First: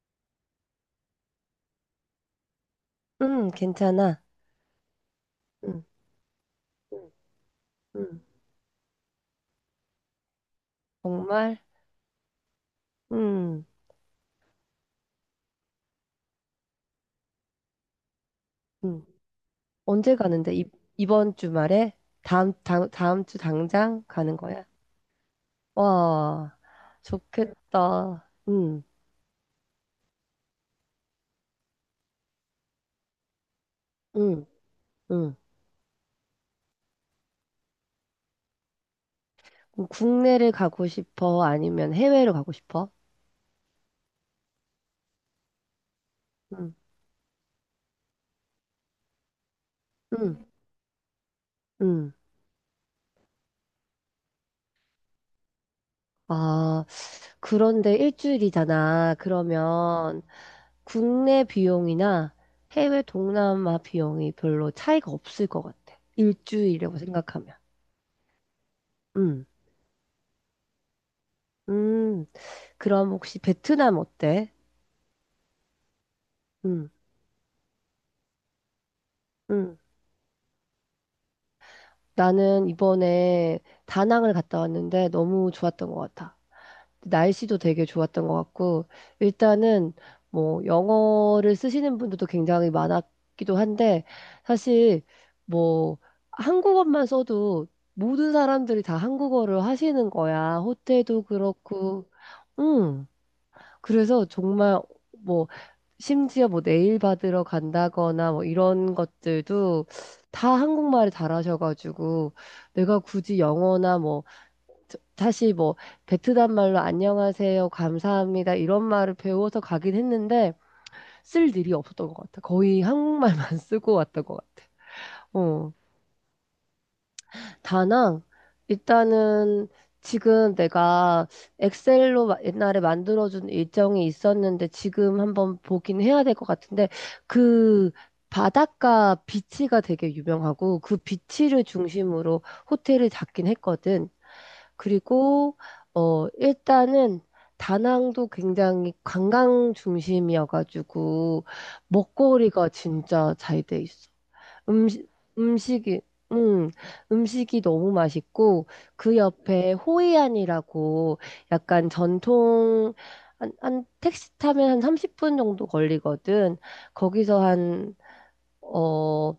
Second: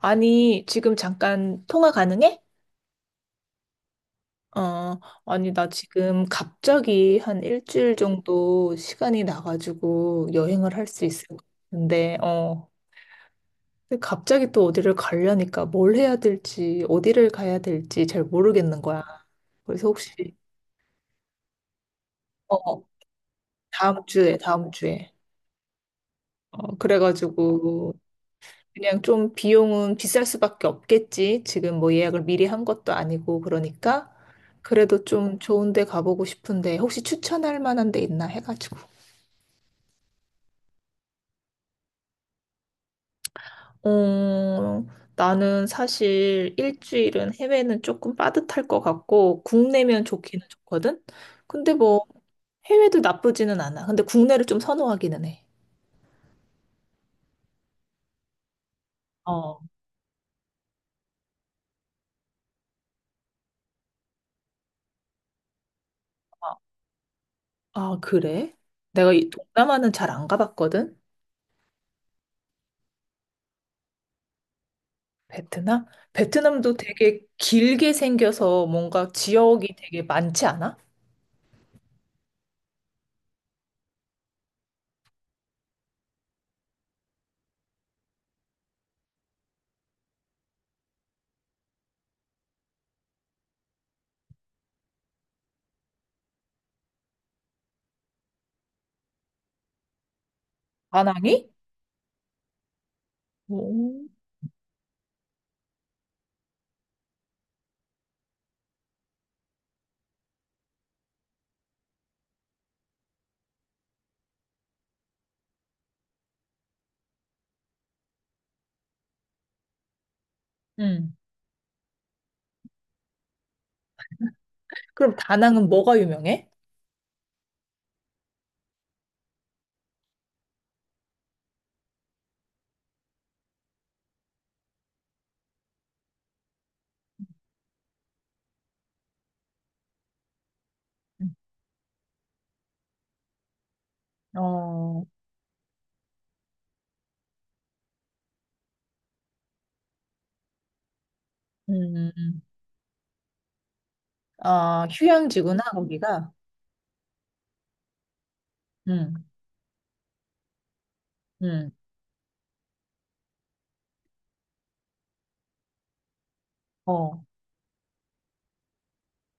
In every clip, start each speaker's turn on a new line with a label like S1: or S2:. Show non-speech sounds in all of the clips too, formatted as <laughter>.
S1: 아니, 지금 잠깐 통화 가능해?
S2: 응, 괜찮아.
S1: 어, 아니, 나
S2: 응,
S1: 지금
S2: 응.
S1: 갑자기 한 일주일
S2: 응.
S1: 정도 시간이 나가지고 여행을 할 수 있을 것
S2: 정말?
S1: 같은데,
S2: 응,
S1: 근데 갑자기 또 어디를 가려니까 뭘 해야 될지, 어디를 가야 될지 잘 모르겠는 거야.
S2: 응.
S1: 그래서 혹시,
S2: 언제 가는데? 이번 주말에? 다음,
S1: 어,
S2: 다음, 다음 주
S1: 다음
S2: 당장
S1: 주에,
S2: 가는 거야?
S1: 다음 주에.
S2: 와,
S1: 어, 그래가지고
S2: 좋겠다. 응,
S1: 그냥 좀 비용은 비쌀 수밖에 없겠지. 지금 뭐 예약을 미리 한 것도 아니고 그러니까
S2: 응,
S1: 그래도
S2: 응.
S1: 좀 좋은 데 가보고 싶은데 혹시 추천할 만한 데 있나 해가지고.
S2: 그럼 국내를 가고 싶어? 아니면 해외로 가고 싶어?
S1: 어, 나는 사실
S2: 응,
S1: 일주일은 해외는 조금 빠듯할 것 같고 국내면
S2: 응,
S1: 좋기는 좋거든. 근데 뭐
S2: 응.
S1: 해외도 나쁘지는 않아. 근데 국내를 좀 선호하기는 해.
S2: 아, 그런데 일주일이잖아.
S1: 어.
S2: 그러면 국내 비용이나 해외 동남아 비용이 별로 차이가 없을 것 같아. 일주일이라고 생각하면.
S1: 아, 그래? 내가 이
S2: 음,
S1: 동남아는 잘 안 가봤거든.
S2: 음, 그럼 혹시 베트남 어때?
S1: 베트남? 베트남도
S2: 음,
S1: 되게 길게 생겨서 뭔가 지역이
S2: 음.
S1: 되게 많지 않아?
S2: 나는 이번에 다낭을 갔다 왔는데 너무 좋았던 것 같아. 날씨도 되게 좋았던 것 같고, 일단은 뭐 영어를 쓰시는 분들도 굉장히 많았기도 한데, 사실 뭐 한국어만 써도 모든 사람들이 다 한국어를 하시는 거야. 호텔도
S1: 다낭이?
S2: 그렇고, 음.
S1: 오.
S2: 그래서 정말 뭐 심지어 뭐 네일 받으러 간다거나 뭐 이런 것들도 다 한국말을 잘하셔가지고 내가 굳이 영어나 뭐 사실 뭐 베트남 말로 안녕하세요, 감사합니다 이런 말을 배워서 가긴 했는데
S1: 음.
S2: 쓸 일이 없었던 것 같아. 거의 한국말만 <laughs> 쓰고 왔던 것 같아.
S1: 그럼 다낭은
S2: 어.
S1: 뭐가 유명해?
S2: 다낭? 일단은 지금 내가 엑셀로 옛날에 만들어준 일정이 있었는데 지금 한번 보긴 해야 될 것 같은데 그 바닷가 비치가 되게 유명하고 그
S1: 음.
S2: 비치를 중심으로 호텔을 잡긴 했거든.
S1: 어,
S2: 그리고 일단은 다낭도 굉장히 관광 중심이어가지고
S1: 음, 음.
S2: 먹거리가 진짜 잘 돼 있어.
S1: 아,
S2: 음식,
S1: 휴양지구나,
S2: 음식이,
S1: 거기가.
S2: 음, 음식이 너무 맛있고, 그
S1: 음,
S2: 옆에 호이안이라고
S1: 음,
S2: 약간 한 택시 타면 한 30분 정도 걸리거든.
S1: 어,
S2: 거기서 어,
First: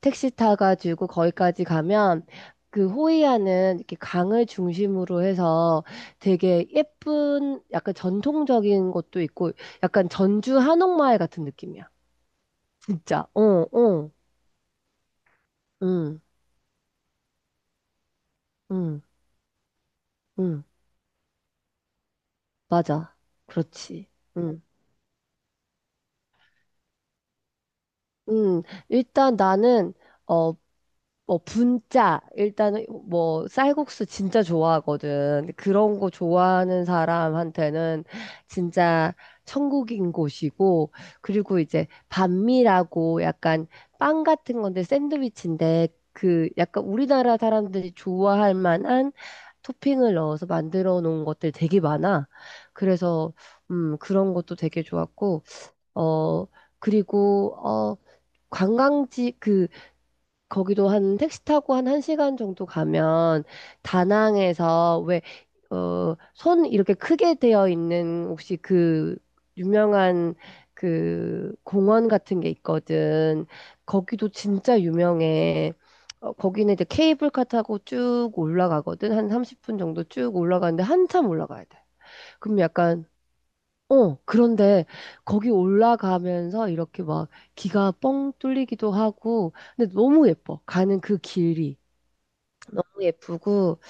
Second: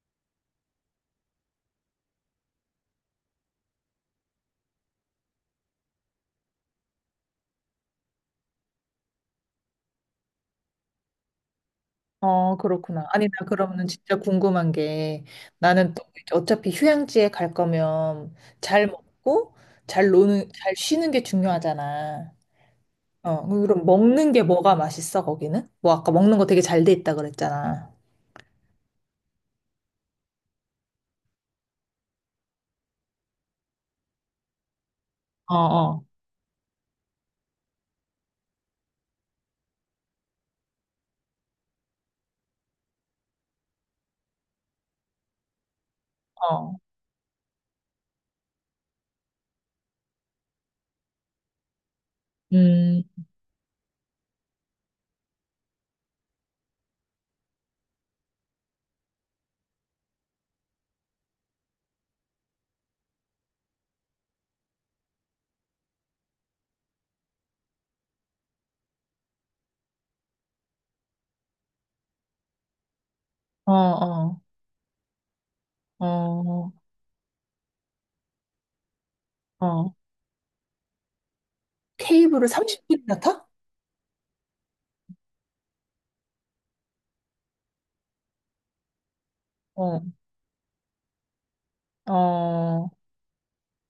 S2: 택시 타가지고 거기까지 가면, 그 호이안은 이렇게 강을 중심으로 해서 되게 예쁜, 약간 전통적인 것도 있고, 약간 전주 한옥마을 같은 느낌이야.
S1: 어, 그렇구나.
S2: 진짜.
S1: 아니,
S2: 어,
S1: 나 그러면은
S2: 어,
S1: 진짜 궁금한 게 나는 또
S2: 응,
S1: 이제 어차피 휴양지에 갈 거면 잘
S2: 응,
S1: 먹고 잘 노는,
S2: 응.
S1: 잘 쉬는 게 중요하잖아.
S2: 맞아.
S1: 어, 그럼
S2: 그렇지.
S1: 먹는 게
S2: 음,
S1: 뭐가 맛있어, 거기는? 뭐 아까 먹는 거 되게 잘 돼 있다 그랬잖아.
S2: 음, 일단 나는, 어, 뭐, 분짜. 일단은, 뭐, 쌀국수 진짜 좋아하거든.
S1: 어,
S2: 그런
S1: 어,
S2: 거 좋아하는 사람한테는 진짜 천국인 곳이고, 그리고 이제 반미라고 약간 빵 같은 건데 샌드위치인데, 그
S1: 어.
S2: 약간 우리나라 사람들이 좋아할 만한 토핑을 넣어서 만들어 놓은 것들 되게 많아.
S1: 음,
S2: 그래서, 그런 것도 되게 좋았고, 어, 그리고, 관광지, 그, 거기도 한 택시 타고 한 1시간 정도 가면 다낭에서 왜, 손 이렇게 크게 되어 있는 혹시 그 유명한 그 공원 같은 게 있거든.
S1: 어,
S2: 거기도
S1: 어,
S2: 진짜 유명해.
S1: 어,
S2: 거기는 이제 케이블카 타고 쭉 올라가거든. 한 30분
S1: 어.
S2: 정도 쭉 올라가는데 한참 올라가야 돼.
S1: 케이블을
S2: 그럼 약간
S1: 30분이나 타?
S2: 그런데 거기 올라가면서 이렇게 막 기가 뻥 뚫리기도 하고, 근데
S1: 어,
S2: 너무 예뻐. 가는 그 길이.
S1: 어,
S2: 너무 예쁘고,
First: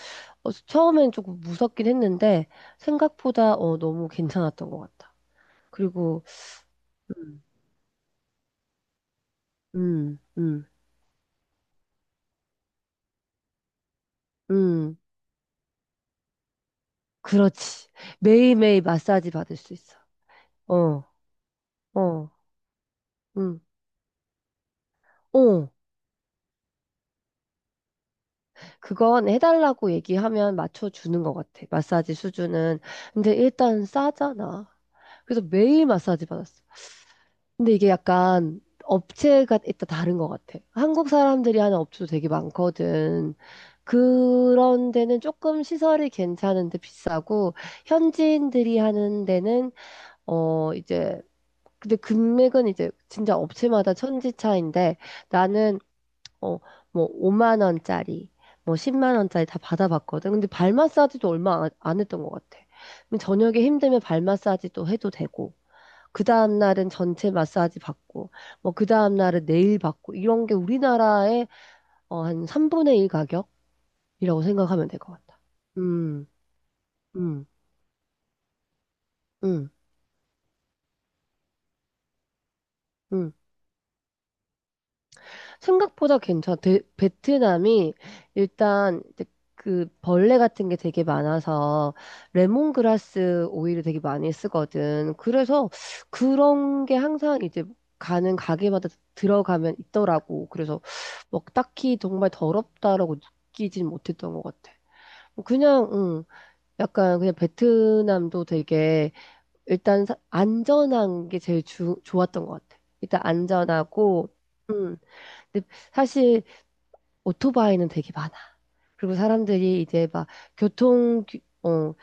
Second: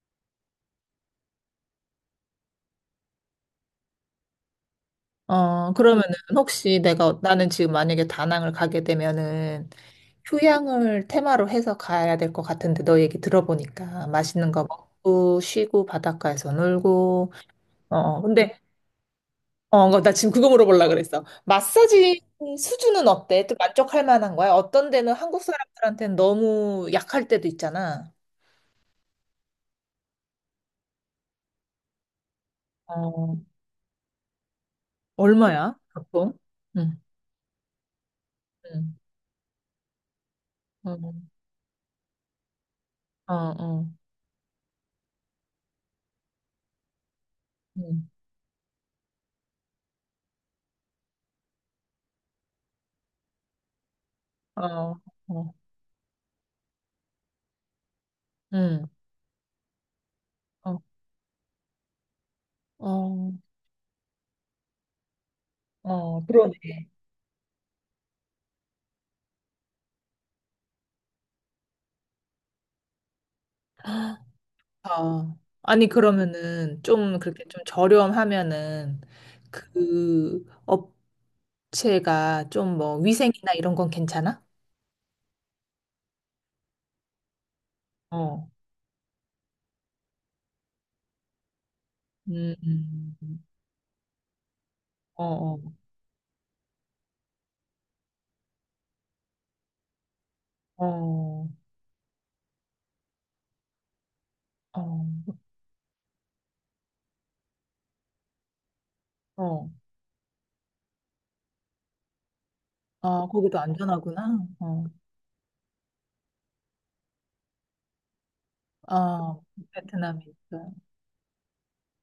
S2: 처음엔 조금 무섭긴 했는데, 생각보다 너무 괜찮았던 것 같아.
S1: 어, 그러면은
S2: 그리고,
S1: 혹시 내가,
S2: 음,
S1: 나는 지금 만약에 다낭을 가게 되면은
S2: 음, 음,
S1: 휴양을 테마로 해서 가야 될 것 같은데 너 얘기 들어보니까 맛있는 거
S2: 음,
S1: 먹고 쉬고 바닷가에서 놀고,
S2: 그렇지.
S1: 어, 어. 근데
S2: 매일매일 마사지 받을 수 있어.
S1: 어, 나 지금 그거 물어보려고
S2: 어,
S1: 그랬어. 마사지
S2: 어,
S1: 수준은 어때? 또
S2: 음.
S1: 만족할 만한 거야? 어떤 데는 한국
S2: 어,
S1: 사람들한테는 너무 약할 때도 있잖아.
S2: 그건 해달라고 얘기하면 맞춰주는 것 같아. 마사지 수준은. 근데
S1: 어,
S2: 일단 싸잖아. 그래서
S1: 얼마야?
S2: 매일 마사지
S1: 보통?
S2: 받았어.
S1: 응,
S2: 근데 이게 약간
S1: 응,
S2: 업체가 일단 다른 것 같아. 한국
S1: 응,
S2: 사람들이 하는 업체도 되게
S1: 어,
S2: 많거든.
S1: 어,
S2: 그런 데는 조금 시설이 괜찮은데 비싸고,
S1: 응,
S2: 현지인들이 하는 데는, 이제, 근데 금액은 이제 진짜 업체마다 천지 차인데,
S1: 어, 어,
S2: 나는, 어, 뭐, 5만 원짜리, 뭐,
S1: 응,
S2: 10만 원짜리 다 받아봤거든. 근데 발
S1: 어,
S2: 마사지도 얼마 안 했던 것 같아.
S1: 어,
S2: 저녁에 힘들면 발 마사지도 해도 되고. 그
S1: 어,
S2: 다음
S1: 그러네.
S2: 날은 전체 마사지 받고, 뭐 그 다음 날은 네일 받고 이런 게 우리나라의 한 3분의 1 가격이라고 생각하면 될 것
S1: 아,
S2: 같아.
S1: 아니,
S2: 음,
S1: 그러면은 좀 그렇게
S2: 음,
S1: 좀 저렴하면은
S2: 음,
S1: 그 업체가 좀 뭐
S2: 음.
S1: 위생이나 이런 건 괜찮아?
S2: 생각보다 괜찮아. 베트남이
S1: 어,
S2: 일단 그 벌레 같은 게 되게 많아서
S1: 음, 음.
S2: 레몬그라스 오일을 되게 많이 쓰거든.
S1: 어, 어,
S2: 그래서 그런 게 항상 이제 가는 가게마다 들어가면 있더라고. 그래서 막
S1: 어,
S2: 딱히 정말 더럽다라고 느끼진 못했던 것 같아.
S1: 어,
S2: 뭐 그냥 응, 약간 그냥 베트남도 되게
S1: 어.
S2: 일단 안전한 게 제일 좋았던 것 같아. 일단
S1: 아, 거기도
S2: 안전하고
S1: 안전하구나. 어,
S2: 음, 근데 사실 오토바이는 되게 많아. 그리고
S1: 아,
S2: 사람들이 이제
S1: 베트남이
S2: 막
S1: 있어요.
S2: 교통 어,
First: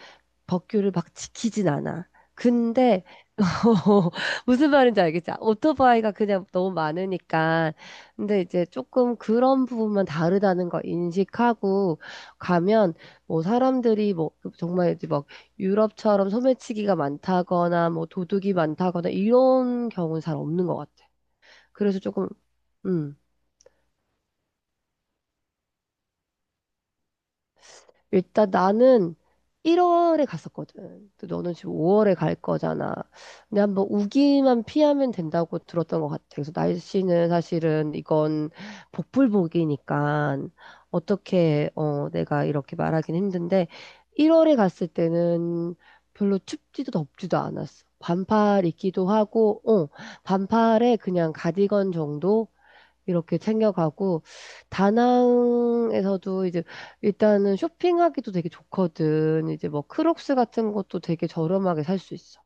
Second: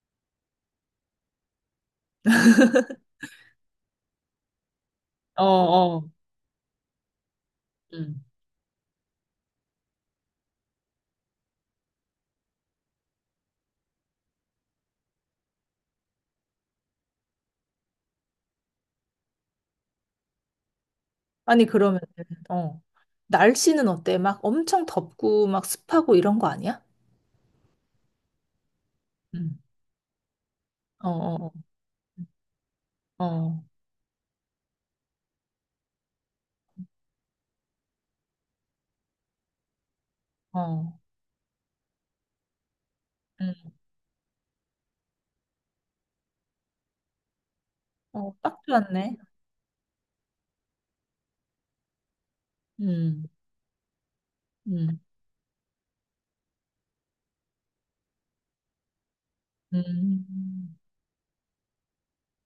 S2: 법규를 막 지키진 않아. 근데 <laughs> 어, 무슨 말인지 알겠지?
S1: 어, 어,
S2: 오토바이가 그냥 너무 많으니까.
S1: 음.
S2: 근데 이제 조금 그런 부분만 다르다는 거 인식하고 가면 뭐 사람들이 뭐 정말 이제 막 유럽처럼 소매치기가 많다거나 뭐 도둑이 많다거나 이런 경우는 잘 없는 것 같아.
S1: 아니,
S2: 그래서
S1: 그러면,
S2: 조금,
S1: 어,
S2: 음.
S1: 날씨는 어때? 막 엄청 덥고 막 습하고 이런 거 아니야?
S2: 일단 나는
S1: 음.
S2: 1월에
S1: 어,
S2: 갔었거든. 근데
S1: 어,
S2: 너는 지금 5월에 갈 거잖아.
S1: 어,
S2: 근데
S1: 어,
S2: 한번 우기만 피하면 된다고 들었던 것 같아. 그래서 날씨는 사실은 이건 복불복이니까
S1: 어,
S2: 어떻게 내가 이렇게 말하긴 힘든데
S1: 음.
S2: 1월에 갔을 때는 별로 춥지도 덥지도 않았어.
S1: 어, 딱
S2: 반팔 입기도
S1: 좋았네.
S2: 하고, 반팔에 그냥 가디건 정도
S1: 음,
S2: 이렇게 챙겨가고
S1: 음,
S2: 다낭에서도 이제 일단은 쇼핑하기도 되게 좋거든. 이제 뭐
S1: 음.
S2: 크록스 같은 것도 되게 저렴하게 살 수 있어.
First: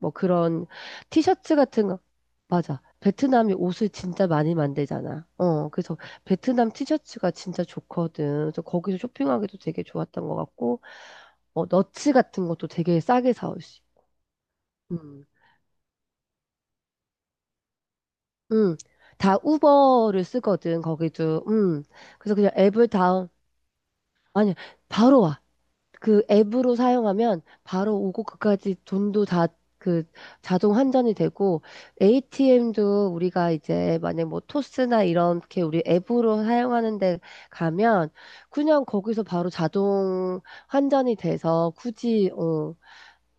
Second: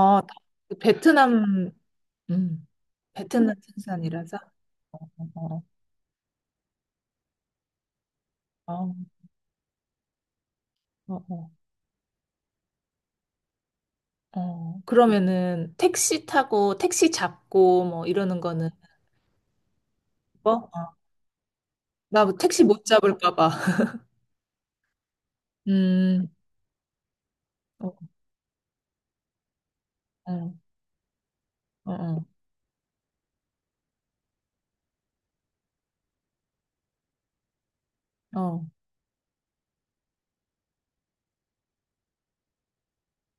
S2: 뭐 그런 티셔츠
S1: 베트남,
S2: 같은 거
S1: 음,
S2: 맞아.
S1: 베트남
S2: 베트남이 옷을 진짜
S1: 생산이라서?
S2: 많이
S1: 어,
S2: 만들잖아.
S1: 어,
S2: 그래서 베트남 티셔츠가 진짜 좋거든. 그래서
S1: 아, 어,
S2: 거기서 쇼핑하기도 되게 좋았던 것 같고,
S1: 어.
S2: 너츠 같은 것도 되게 싸게 사올 수.
S1: 어,
S2: 음,
S1: 그러면은 택시 타고 택시 잡고 뭐 이러는 거는
S2: 음, 다 우버를
S1: 뭐?
S2: 쓰거든. 거기도.
S1: 나 뭐
S2: 그래서 그냥
S1: 택시 못
S2: 앱을 다운.
S1: 잡을까 봐. <laughs>
S2: 아니, 바로 와. 그
S1: 음,
S2: 앱으로 사용하면
S1: 어,
S2: 바로 오고 그까지 돈도 다 그
S1: 어,
S2: 자동 환전이 되고
S1: 어, 어,
S2: ATM도 우리가 이제 만약 뭐 토스나 이렇게 우리 앱으로 사용하는 데 가면
S1: 어,
S2: 그냥 거기서 바로 자동 환전이 돼서 굳이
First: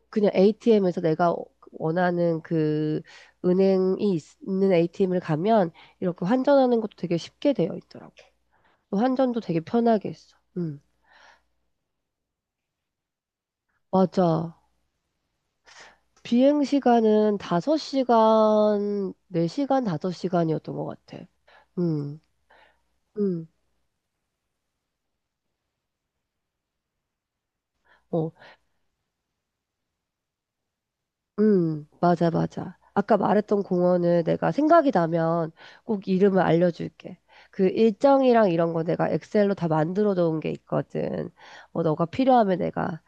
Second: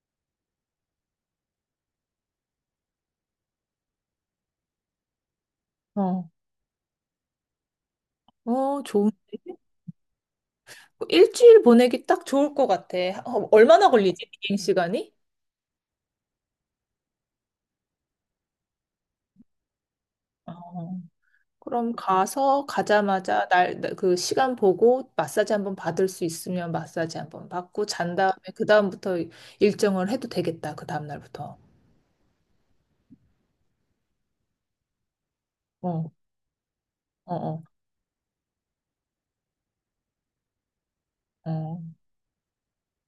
S2: 그냥 ATM에서 내가 원하는 그 은행이 있는 ATM을 가면 이렇게
S1: 어,
S2: 환전하는 것도 되게 쉽게 되어 있더라고.
S1: 어, 좋은데?
S2: 환전도 되게 편하게 했어.
S1: 뭐 일주일 보내기 딱 좋을 것 같아. 어, 얼마나 걸리지? 비행
S2: 맞아.
S1: 시간이?
S2: 비행 시간은 다섯 시간 네 시간 다섯 시간이었던 것
S1: 어,
S2: 같아.
S1: 그럼
S2: 음,
S1: 가서
S2: 음,
S1: 가자마자 날 그 시간 보고 마사지 한번 받을 수 있으면 마사지 한번 받고 잔
S2: 어,
S1: 다음에 그 다음부터 일정을 해도 되겠다. 그 다음 날부터.
S2: 맞아, 맞아. 아까 말했던 공원을 내가 생각이 나면 꼭
S1: 어,
S2: 이름을 알려줄게.
S1: 어, 어,
S2: 그 일정이랑 이런 거 내가 엑셀로 다 만들어 놓은 게 있거든.
S1: 어.
S2: 너가 필요하면 내가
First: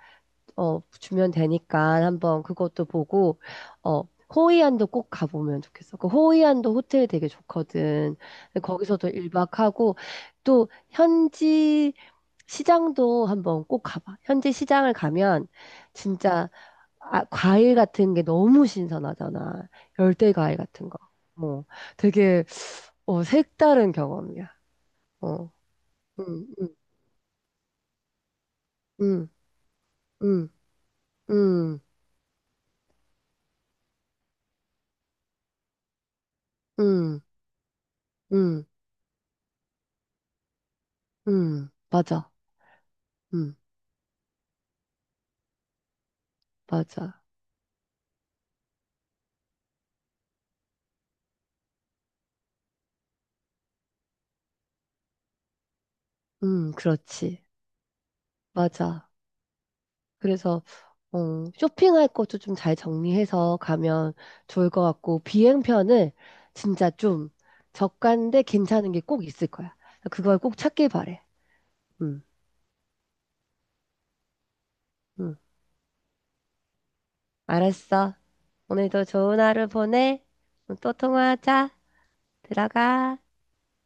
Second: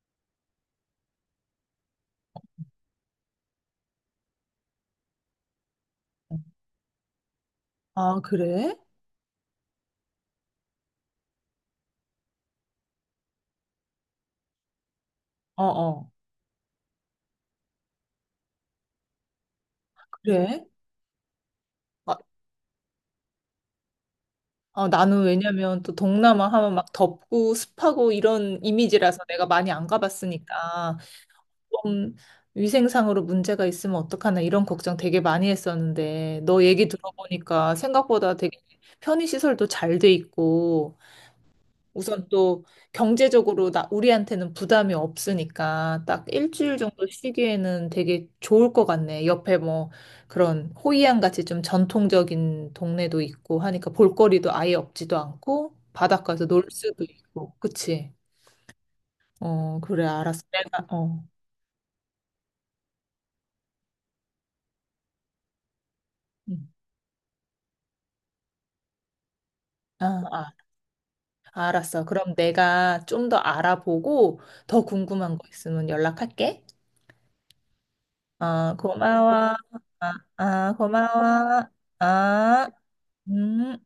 S2: 주면 되니까 한번 그것도 보고, 어, 호이안도 꼭 가보면 좋겠어. 그 호이안도 호텔 되게 좋거든.
S1: 아,
S2: 근데
S1: 그래?
S2: 거기서도 1박하고, 또 현지 시장도 한번 꼭 가봐. 현지 시장을 가면
S1: 어어,
S2: 진짜 아, 과일 같은 게 너무 신선하잖아. 열대 과일
S1: 그래?
S2: 같은 거. 뭐
S1: 아,
S2: 되게 색다른 경험이야.
S1: 어, 나는
S2: 어,
S1: 왜냐면 또
S2: 음,
S1: 동남아
S2: 음,
S1: 하면 막 덥고 습하고 이런 이미지라서
S2: 음,
S1: 내가 많이 안
S2: 음,
S1: 가봤으니까
S2: 음,
S1: 좀 위생상으로 문제가 있으면 어떡하나 이런 걱정 되게 많이 했었는데 너 얘기
S2: 음,
S1: 들어보니까 생각보다 되게
S2: 음,
S1: 편의시설도 잘 돼 있고 우선
S2: 맞아.
S1: 또
S2: 응.
S1: 경제적으로 나, 우리한테는 부담이 없으니까 딱 일주일 정도
S2: 맞아.
S1: 쉬기에는 되게 좋을 것 같네. 옆에 뭐 그런 호이안 같이 좀 전통적인 동네도 있고 하니까 볼거리도 아예 없지도 않고 바닷가에서 놀 수도
S2: 그렇지.
S1: 있고. 그치?
S2: 맞아.
S1: 어, 그래, 알았어.
S2: 그래서,
S1: 내가, 어.
S2: 어, 쇼핑할 것도 좀 잘 정리해서 가면 좋을 것 같고, 비행편을
S1: 응.
S2: 진짜 좀 저가인데 괜찮은 게 꼭 있을 거야.
S1: 아,
S2: 그걸
S1: 아,
S2: 꼭 찾길 바래.
S1: 알았어.
S2: 음,
S1: 그럼 내가 좀 더 알아보고 더
S2: 음.
S1: 궁금한 거 있으면 연락할게.
S2: 알았어.
S1: 아,
S2: 오늘도
S1: 고마워.
S2: 좋은 하루
S1: 아,
S2: 보내.
S1: 아,
S2: 또
S1: 고마워.
S2: 통화하자.
S1: 아.
S2: 들어가.
S1: 음,